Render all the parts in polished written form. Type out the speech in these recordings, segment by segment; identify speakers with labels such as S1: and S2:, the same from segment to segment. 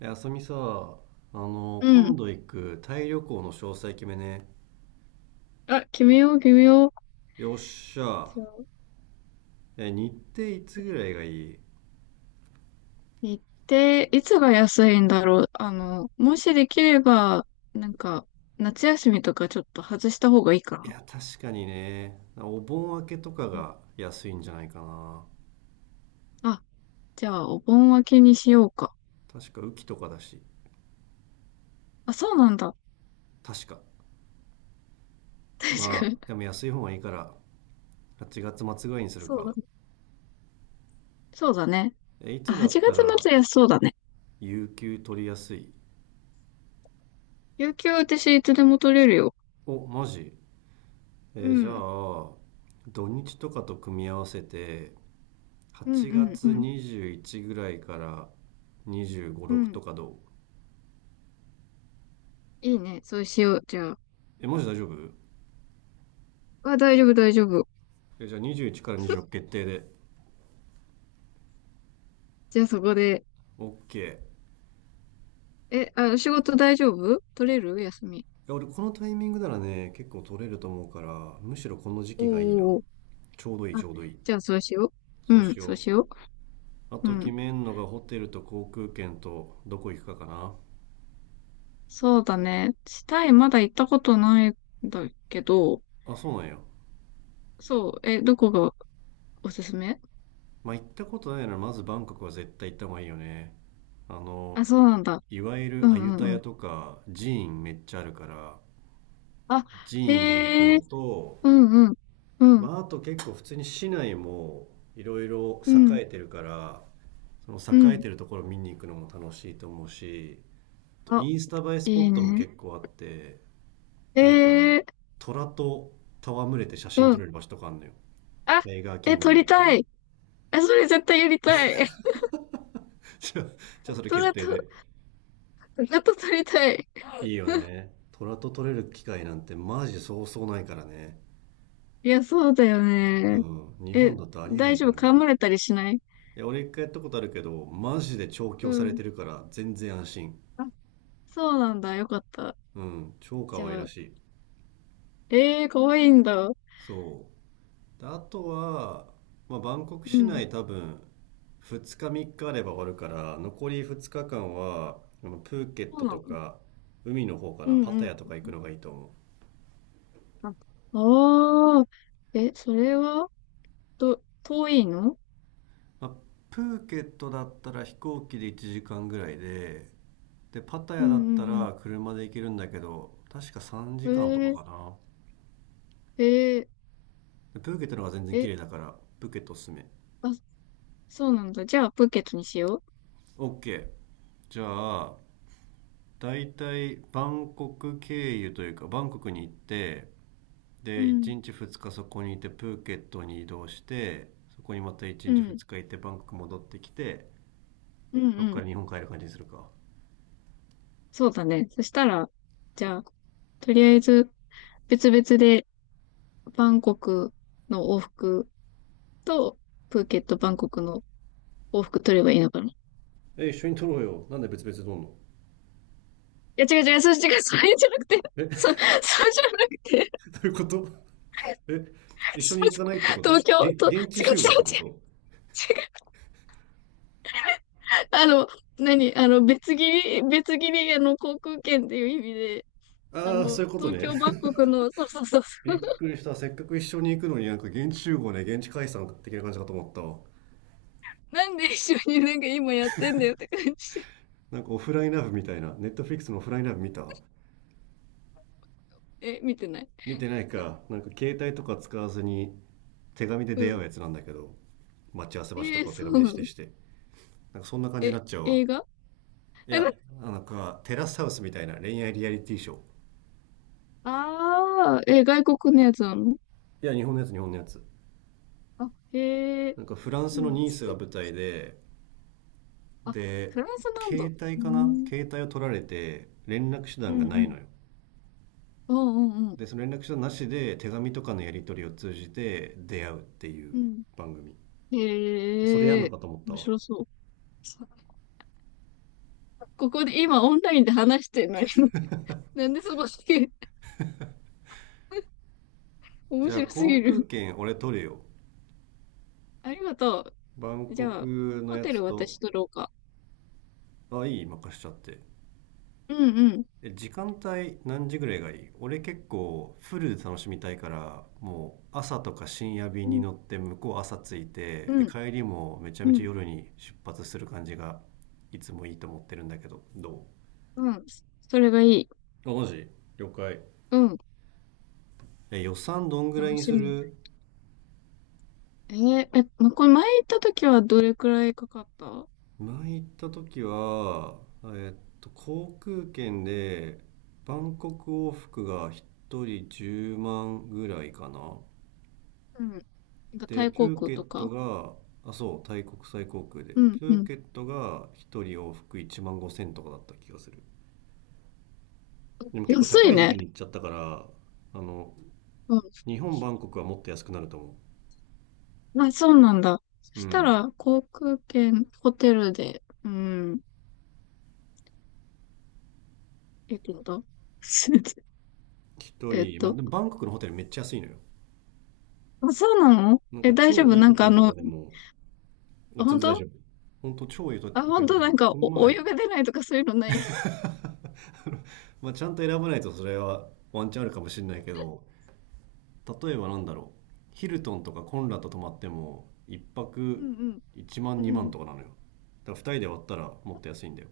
S1: あさみさ、
S2: う
S1: 今
S2: ん。
S1: 度行くタイ旅行の詳細決めね。
S2: あ、決めよう、決めよう。
S1: よっしゃ。
S2: じゃあ、
S1: 日程いつぐらいがいい？
S2: 行って、いつが安いんだろう。もしできれば、なんか、夏休みとかちょっと外した方がいいか
S1: い
S2: な。
S1: や、確かにね、お盆明けとか
S2: うん。
S1: が安いんじゃないかな。
S2: あ、じゃあ、お盆明けにしようか。
S1: 確か雨季とかだし。
S2: あ、そうなんだ。
S1: 確か
S2: 確か
S1: まあ
S2: に。
S1: でも安い方がいいから、8月末ぐらいにする
S2: そう
S1: か。
S2: だ。そうだね。
S1: い
S2: あ、
S1: つだっ
S2: 8
S1: た
S2: 月
S1: ら
S2: 末安そうだね。
S1: 有給取りやすい？
S2: 有給私いつでも取れるよ。
S1: お、マジ？
S2: う
S1: じゃ
S2: ん。
S1: あ、土日とかと組み合わせて、
S2: うん、う
S1: 8
S2: ん、う
S1: 月
S2: ん。
S1: 21ぐらいから25、
S2: う
S1: 6と
S2: ん。
S1: かどう？
S2: いいね。そうしよう。じゃあ。
S1: え、マジ大丈夫？
S2: あ、大丈夫、大丈夫。
S1: え、じゃあ21から26 決定で。
S2: じゃあそこで。
S1: OK。いや、
S2: え、あ、仕事大丈夫取れる休み？
S1: 俺このタイミングならね、結構取れると思うから、むしろこの時
S2: おー
S1: 期がいいな。
S2: おーおー。
S1: ちょうどいい、ち
S2: あ、
S1: ょうどいい。
S2: じゃあそうしよう。
S1: そう
S2: うん、
S1: し
S2: そう
S1: よ
S2: しよ
S1: う。あ
S2: う。う
S1: と決
S2: ん。
S1: めんのがホテルと航空券とどこ行くかかな。
S2: そうだね。タイまだ行ったことないんだけど、
S1: あ、そうなんや。
S2: そう、え、どこがおすすめ？
S1: まあ、行ったことないならまずバンコクは絶対行った方がいいよね。あ
S2: あ、
S1: の、
S2: そうなんだ。
S1: いわゆ
S2: う
S1: る
S2: ん
S1: アユ
S2: う
S1: タ
S2: んう
S1: ヤ
S2: ん。
S1: とか寺院めっちゃあるから、
S2: あ、
S1: 寺院に行く
S2: へ
S1: の
S2: え、
S1: と、
S2: うんうん。う
S1: ま
S2: ん、
S1: あ、あと結構普通に市内もいろいろ
S2: うん、
S1: 栄えてるから、そ
S2: う
S1: の栄え
S2: ん。
S1: てるところ見に行くのも楽しいと思うし、
S2: あ、
S1: インスタ映えスポ
S2: い
S1: ッ
S2: い
S1: トも
S2: ね。
S1: 結構あって、
S2: へ
S1: なんか
S2: え、
S1: 虎と戯れて写真
S2: う
S1: 撮
S2: ん。
S1: れる場所とかあるのよ。
S2: あ、
S1: タイガーキ
S2: え、
S1: ング
S2: 撮
S1: ダムっ
S2: り
S1: てい
S2: た
S1: う。
S2: い。え、それ絶対やりたい。
S1: じゃあ じゃ
S2: ず
S1: あそれ決
S2: っ
S1: 定
S2: と、
S1: で。
S2: ずっと撮りたい。
S1: いいよね、虎と撮れる機会なんてマジでそうそうないからね。
S2: いや、そうだよ
S1: う
S2: ね。
S1: ん、日本
S2: え、
S1: だとありえな
S2: 大
S1: いか
S2: 丈夫
S1: ら
S2: 噛
S1: ね。
S2: まれたりしない？
S1: いや、俺一回やったことあるけど、マジで調
S2: う
S1: 教され
S2: ん。
S1: てるから全然安心。
S2: あ、そうなんだ。よかった。
S1: うん、超
S2: じ
S1: 可愛
S2: ゃ
S1: ら
S2: あ、
S1: しい。
S2: かわいいんだ。
S1: そう。で、あとは、まあ、バンコク
S2: う
S1: 市
S2: ん。
S1: 内多分、2日3日あれば終わるから、残り2日間は、あのプーケッ
S2: そう
S1: ト
S2: な
S1: と
S2: の？
S1: か、海の方か
S2: う
S1: な、
S2: ん
S1: パ
S2: う
S1: タヤと
S2: ん。
S1: か行くのがいいと思う。
S2: あ、ああ、え、それは、と遠いの？
S1: まあ、プーケットだったら飛行機で1時間ぐらいで、で、パタ
S2: う
S1: ヤだった
S2: んうん
S1: ら車で行けるんだけど、確か3
S2: う
S1: 時間と
S2: ん。
S1: かかな。
S2: ー、え
S1: プーケットの方が全然
S2: ー、
S1: 綺
S2: え、
S1: 麗だから、プーケットおすすめ。
S2: あ、そうなんだ。じゃあ、プーケットにしよ
S1: OK。 じゃあ、だいたいバンコク経由というかバンコクに行って、
S2: う。う
S1: で1
S2: ん。
S1: 日2日そこにいて、プーケットに移動してそこにまた1
S2: う
S1: 日
S2: ん。
S1: 2日行って、バンコク戻ってきて、
S2: うん
S1: そこ
S2: う
S1: か
S2: ん。
S1: ら日本帰る感じにするか。
S2: そうだね。そしたら、じゃあ、とりあえず、別々で、バンコクの往復と、プーケット、バンコクの往復取ればいいのかな。い
S1: 一緒に撮ろうよ、なんで別々で撮んの？
S2: や、違う違う、そう、違う、それじゃなくて、
S1: え、 ど
S2: そ、そうじゃなくて、
S1: ういうこと？ え一緒
S2: す
S1: に行かないっ
S2: い
S1: て
S2: ません
S1: こ
S2: 東
S1: と
S2: 京、
S1: げ
S2: と、
S1: 現地
S2: 違う違う違う、
S1: 集合ってこと？
S2: 違う、あの、何、別切り、別切り、航空券っていう意味で、
S1: ああ、そういうこと
S2: 東
S1: ね。
S2: 京、バンコクの、そうそうそう、
S1: びっくりした。せっかく一緒に行くのになんか現地集合ね、現地解散的な感じかと思ったわ。
S2: なんで一緒になんか今やってんだよって感じ。
S1: なんかオフラインラブみたいな、ネットフリックスのオフラインラブ見た？
S2: え、見てない？
S1: 見てないか。なんか携帯とか使わずに手紙で
S2: う
S1: 出会う
S2: ん。
S1: やつなんだけど、待ち合わせ場所とかを手
S2: そ
S1: 紙で
S2: うな
S1: 指定
S2: の？
S1: して。なんかそんな感じにな
S2: え、
S1: っちゃうわ。
S2: 映画？
S1: い
S2: え、
S1: や、
S2: な
S1: なんかテラスハウスみたいな恋愛リアリティショー。
S2: ああ、え、外国のやつなの？
S1: いや、日本のやつ、日本のやつ。
S2: あ、へえ、
S1: なんかフラン
S2: そ
S1: スの
S2: う、
S1: ニースが舞台で、
S2: あ、
S1: で、
S2: フランスなんだ。
S1: 携帯
S2: う
S1: かな、
S2: ん。
S1: 携帯を取られて連絡手
S2: うん
S1: 段が
S2: う
S1: ない
S2: ん。
S1: のよ。
S2: うんうんうん。
S1: でその連絡手段なしで手紙とかのやり取りを通じて出会うっていう
S2: うん。
S1: 番組。それやん
S2: へ
S1: の
S2: え、
S1: かと思った
S2: 面
S1: わ。
S2: 白そう。さここで今オンラインで話してるのに なんでその先 面
S1: じゃあ
S2: 白す
S1: 航
S2: ぎ
S1: 空
S2: る。
S1: 券俺取るよ、
S2: ありがと
S1: バン
S2: う。じ
S1: コ
S2: ゃあ、
S1: クの
S2: ホ
S1: や
S2: テ
S1: つ
S2: ル
S1: と。
S2: 私取ろうか。
S1: あ、いい、任しちゃって。
S2: うんうん。
S1: 時間帯何時ぐらいがいい？俺結構フルで楽しみたいから、もう朝とか深夜便
S2: う
S1: に
S2: ん、
S1: 乗って向こう朝着いて、
S2: う
S1: で
S2: ん、
S1: 帰りもめちゃ
S2: う
S1: めちゃ
S2: ん、
S1: 夜に出発する感じがいつもいいと思ってるんだけど、ど
S2: うん。それがいい。
S1: う、あ、マジ？了解。
S2: うん。
S1: 予算どんぐらい
S2: 楽
S1: に
S2: し
S1: す
S2: み。
S1: る？
S2: え、ま、これ前行った時はどれくらいかかった？
S1: 前行った時は、航空券でバンコク往復が1人10万ぐらいかな。
S2: うん。なんかタ
S1: で、
S2: イ航
S1: プー
S2: 空
S1: ケ
S2: と
S1: ット
S2: か。
S1: が、あ、そう、タイ国際航空で。
S2: うん、
S1: プ
S2: う
S1: ー
S2: ん。
S1: ケットが1人往復1万5千とかだった気がする。でも結構
S2: 安
S1: 高
S2: い
S1: い時期
S2: ね。
S1: に行っちゃったから、あの、日本、バンコクはもっと安くなると思
S2: あ、そうなんだ。そ
S1: う。う
S2: した
S1: ん。
S2: ら、航空券、ホテルで、うん、えっと、
S1: 1
S2: えっ
S1: 人、まあ
S2: と、
S1: でもバンコクのホテルめっちゃ安いのよ。
S2: あ、そうなの？
S1: なん
S2: え、
S1: か
S2: 大丈
S1: 超
S2: 夫？
S1: いい
S2: な
S1: ホ
S2: んか
S1: テルとかでも、まあ全
S2: 本
S1: 然大
S2: 当？
S1: 丈夫。本当超いいホ
S2: あ、
S1: テ
S2: 本
S1: ルと
S2: 当？
S1: か
S2: な
S1: も、
S2: んか、
S1: この
S2: お、お湯
S1: 前、
S2: が出ないとかそういうのない？
S1: まあ、ちゃんと選ばないとそれはワンチャンあるかもしれないけど、例えばなんだろう、ヒルトンとかコンラッド泊まっても、一
S2: う
S1: 泊
S2: んうん、
S1: 1万
S2: う
S1: 2万
S2: ん。
S1: とかなのよ。だから2人で割ったらもっと安いんだよ。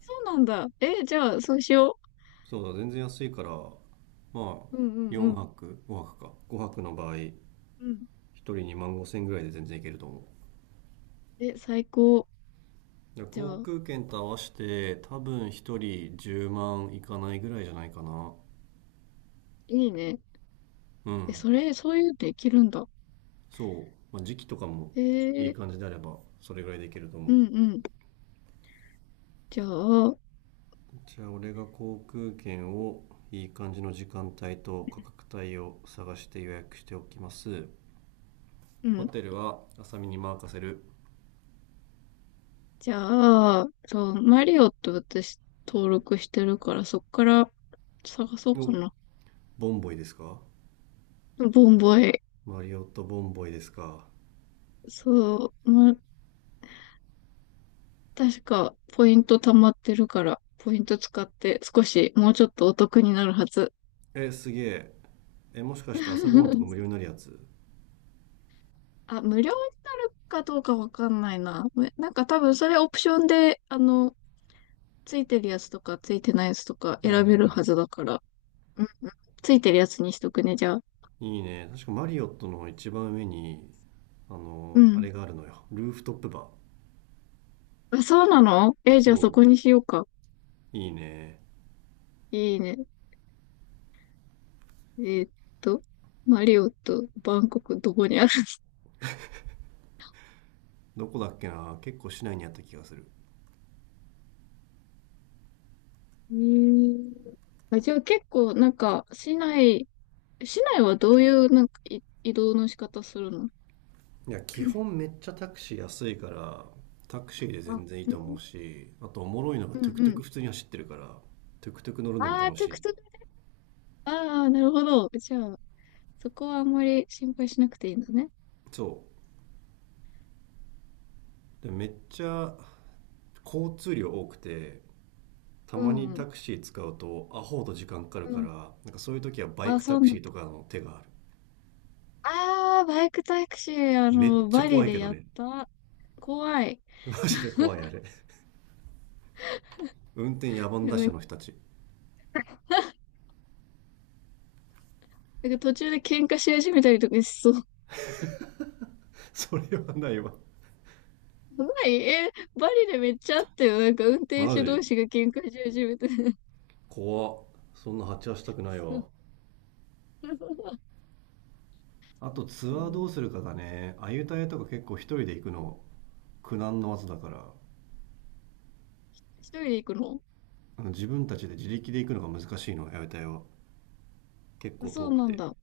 S2: そうなんだ。え、じゃあ、そうしよ
S1: そうだ、全然安いから、まあ、
S2: う。うんうんう
S1: 4
S2: ん。
S1: 泊、5泊か。5泊の場合、
S2: うん。
S1: 1人2万5千円ぐらいで全然いけると思う。
S2: え、最高。
S1: だから
S2: じゃ
S1: 航
S2: あ、
S1: 空券と合わせて、多分1人10万いかないぐらいじゃないかな。
S2: いいね。
S1: う
S2: え、
S1: ん。
S2: それ、そういうのできるんだ。
S1: そう、まあ、時期とかも
S2: え
S1: いい
S2: ー、
S1: 感じであればそれぐらいできると思
S2: う
S1: う。
S2: んうん。じゃあ、
S1: じゃあ俺が航空券をいい感じの時間帯と価格帯を探して予約しておきます。
S2: う
S1: ホ
S2: ん。
S1: テルは浅見に任せる。
S2: じゃあ、そう、マリオって私登録してるから、そっから探そうか
S1: お、
S2: な。
S1: ボンボイですか？
S2: ボンボイ。
S1: マリオットボンボイですか？
S2: そう、まあ、確かポイント溜まってるから、ポイント使って少しもうちょっとお得になるはず。
S1: え、すげえ。もしかして朝ごはんとか無料 になるやつ？
S2: あ、無料になるかどうかわかんないな。なんか多分それオプションで、ついてるやつとかついてないやつとか
S1: はいはい
S2: 選
S1: は
S2: べるは
S1: い。
S2: ずだから。うん、ついてるやつにしとくね、じゃあ。
S1: いいね、確かマリオットの一番上に、
S2: う
S1: あれ
S2: ん。
S1: があるのよ、ルーフトップバー。
S2: あ、そうなの？え、じゃあそ
S1: そ
S2: こにしようか。
S1: う、いいね。
S2: いいね。えーっと、マリオとバンコクどこにある？
S1: どこだっけな、結構市内にあった気がする。
S2: えー、あ、じゃあ結構なんか市内、市内はどういうなんかい移動の仕方するの？
S1: いや基 本めっちゃタクシー安いから、タクシーで
S2: あ、
S1: 全然いい
S2: う
S1: と思
S2: ん
S1: うし、あとおもろいのが
S2: う
S1: トゥ
S2: ん
S1: クト
S2: う
S1: ゥ
S2: ん。
S1: ク普通に走ってるから、トゥクトゥク乗るのも
S2: ああ、
S1: 楽
S2: ト
S1: し
S2: ゥク
S1: い。
S2: トゥク。ああ、なるほど。じゃあ、そこはあんまり心配しなくていいんだね。
S1: そうで、めっちゃ交通量多くて、た
S2: う
S1: ま
S2: ん
S1: に
S2: うん。
S1: タクシー使うとアホほど時間かかる
S2: う
S1: か
S2: ん。
S1: ら、なんかそういう時はバイ
S2: あ、
S1: ク
S2: そ
S1: タ
S2: う
S1: ク
S2: な
S1: シ
S2: ん
S1: ー
S2: だ。
S1: とかの手がある。
S2: ああ、バイクタクシー、
S1: めっちゃ
S2: バ
S1: 怖
S2: リ
S1: いけ
S2: で
S1: ど
S2: やっ
S1: ね。
S2: た。怖い。
S1: マジで怖いあれ、運転野蛮
S2: な
S1: 打者
S2: んか
S1: の人たち。
S2: なんか途中で喧嘩し始めたりとかしそう。
S1: それはないわ。
S2: やばい、え、バリでめっちゃあったよ。なんか運転
S1: マ
S2: 手同
S1: ジ
S2: 士が喧嘩し始めて。
S1: 怖っ。そんな鉢合わせたくないわ。
S2: そうそ
S1: あとツアーど
S2: う
S1: うするかだね。アユタヤとか結構一人で行くの苦難の技だから、
S2: 一人で行くの？
S1: 自分たちで自力で行くのが難しいのアユタヤは、結
S2: あ、
S1: 構
S2: そ
S1: 遠
S2: う
S1: く
S2: なん
S1: て。
S2: だ。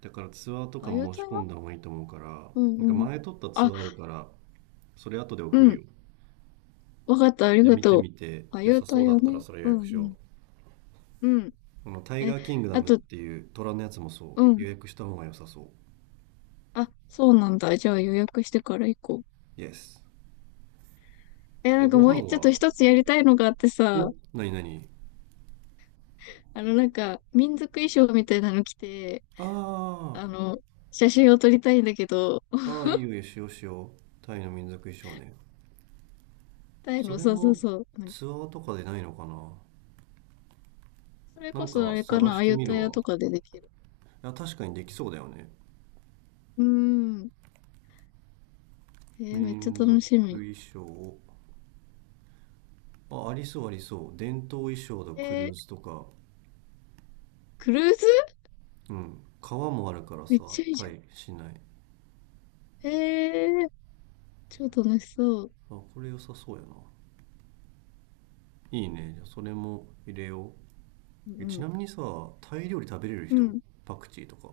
S1: だからツアーとか
S2: あ、優
S1: 申
S2: 待
S1: し込
S2: は？
S1: んだ方がいいと思うから、
S2: う
S1: な
S2: ん
S1: んか
S2: うん。
S1: 前撮ったツ
S2: あ、
S1: アーあるから、それ後で
S2: う
S1: 送るよ。
S2: ん。わかった、あり
S1: で
S2: が
S1: 見て
S2: とう。
S1: みて
S2: あ、
S1: 良
S2: 優
S1: さそう
S2: 待
S1: だ
S2: は
S1: ったら
S2: ね。
S1: それ予
S2: うんう
S1: 約しよ
S2: ん。うん。
S1: う。このタイ
S2: え、
S1: ガーキングダ
S2: あ
S1: ムっ
S2: と、
S1: ていう虎のやつもそ
S2: う
S1: う
S2: ん。
S1: 予約した方が良さそ
S2: あ、そうなんだ。じゃあ予約してから行こう。
S1: う。イエス。
S2: え、なんか
S1: ご
S2: も
S1: 飯
S2: うちょっ
S1: は。
S2: と一つやりたいのがあってさ、
S1: お、なになに？
S2: なんか民族衣装みたいなの着て、
S1: あ
S2: あの、写真を撮りたいんだけど、
S1: ー、あー、いいよいいよ、しようしよう。タイの民族衣装ね。
S2: タイ
S1: そ
S2: の、
S1: れ
S2: そうそう
S1: も
S2: そう。
S1: ツアーとかでないのかな。
S2: それ
S1: な
S2: こ
S1: ん
S2: そあ
S1: か
S2: れか
S1: 探
S2: な、
S1: し
S2: あ
S1: て
S2: ゆ
S1: み
S2: た
S1: る
S2: や
S1: わ。
S2: とかでできる。
S1: いや、確かにできそうだよね。
S2: うーん。めっちゃ
S1: 民族
S2: 楽しみ。
S1: 衣装。あ、ありそうありそう。伝統衣装とク
S2: え
S1: ル
S2: ー、
S1: ーズとか。
S2: クルーズ？
S1: うん。川もあるから
S2: めっ
S1: さ、
S2: ちゃいい
S1: タ
S2: じゃ
S1: イ、市内。
S2: ん。超楽しそう。
S1: あ、これ良さそうやな。いいね。じゃあそれも入れよ
S2: う
S1: う。ち
S2: ん、
S1: なみにさ、タイ料理食べれる
S2: うん。う
S1: 人？
S2: ん。
S1: パクチーとか。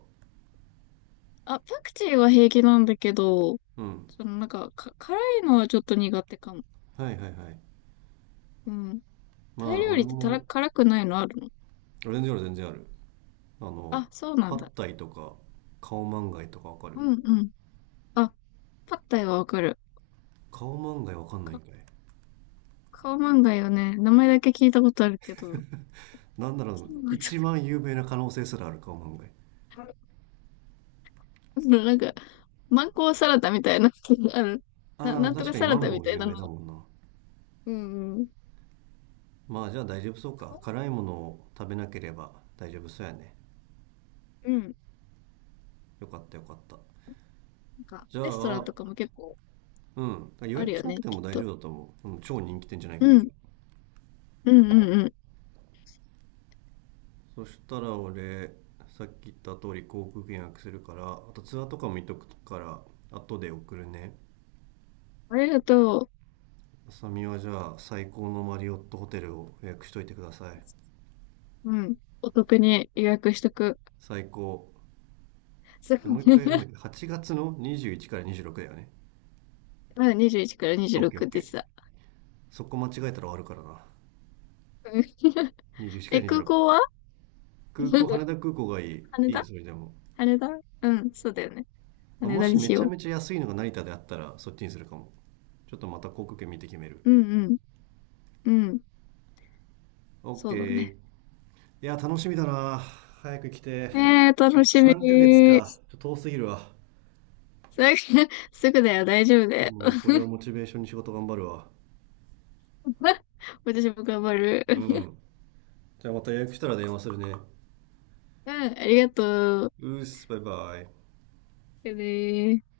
S2: あ、パクチーは平気なんだけど、
S1: うん。
S2: そのなんか、辛いのはちょっと苦手かも。
S1: はいはいはい。
S2: うん。タイ
S1: まあ、
S2: 料
S1: 俺
S2: 理ってたら、
S1: も、
S2: 辛くないのあるの？
S1: 全然ある全然ある。あの、
S2: あ、そうな
S1: パ
S2: ん
S1: ッ
S2: だ。
S1: タイとか、カオマンガイとかわかる？
S2: うんうん。あ、パッタイはわかる。
S1: 顔漫画わかんないん
S2: か、
S1: かい。
S2: カオマンガイよね。名前だけ聞いたことあるけど、
S1: なんだろう、
S2: そうなんだ。
S1: 一番有名な可能性すらある顔漫画。
S2: なんか、マンゴーサラダみたいな、あの、
S1: あ
S2: な
S1: あ、
S2: んと
S1: 確
S2: か
S1: かに
S2: サ
S1: マ
S2: ラ
S1: ン
S2: ダみ
S1: ゴー
S2: たい
S1: 有
S2: な
S1: 名
S2: の。
S1: だもんな。
S2: うんうん。
S1: まあじゃあ大丈夫そうか。
S2: 顔
S1: 辛いものを食べなければ大丈夫そうやね。
S2: うん。
S1: よかったよかった。
S2: なんか、
S1: じゃ
S2: レストラン
S1: あ、
S2: とかも結構
S1: うん。予
S2: ある
S1: 約し
S2: よ
S1: なく
S2: ね、
S1: て
S2: き
S1: も
S2: っ
S1: 大
S2: と。
S1: 丈夫だと思う。うん、超人気店じゃない
S2: う
S1: 限り
S2: ん。
S1: は。
S2: うんうんうん。
S1: そしたら俺、さっき言った通り航空券予約するから、あとツアーとかも見とくから、後で送るね。
S2: ありがと
S1: あさみはじゃあ最高のマリオットホテルを予約しといてください。
S2: う。うん。お得に予約しとく。
S1: 最高。
S2: そう
S1: でも う一回なんだっけ、8月の21から26だよね。
S2: まだ21から
S1: オッケーオ
S2: 26
S1: ッケ
S2: でした。
S1: ー。そこ間違えたら終わるからな。
S2: うん
S1: 21か
S2: え、
S1: ら
S2: 空
S1: 26。
S2: 港は？
S1: 空港、羽 田空港がいい。
S2: 羽
S1: いい、
S2: 田、
S1: それでも。
S2: 羽田。うん、そうだよね。
S1: まあ
S2: 羽
S1: も
S2: 田
S1: し
S2: に
S1: め
S2: し
S1: ちゃ
S2: よ
S1: めちゃ安いのが成田であったら、そっちにするかも。ちょっとまた航空券見て決める。
S2: う。うんうん。うん。
S1: オッ
S2: そ
S1: ケ
S2: うだ
S1: ー。い
S2: ね。
S1: や、楽しみだな。早く来て。あ
S2: 楽
S1: と
S2: しみ。
S1: 3ヶ月か。ちょっと遠すぎるわ。
S2: すぐ、すぐだよ、大丈夫だよ。
S1: もうこれをモチベーションに仕事頑張るわ。
S2: 私も頑張る。
S1: うん。じゃあまた予約したら電話するね。
S2: うん、ありがとう。
S1: うーす、バイバイ。
S2: じゃあねー。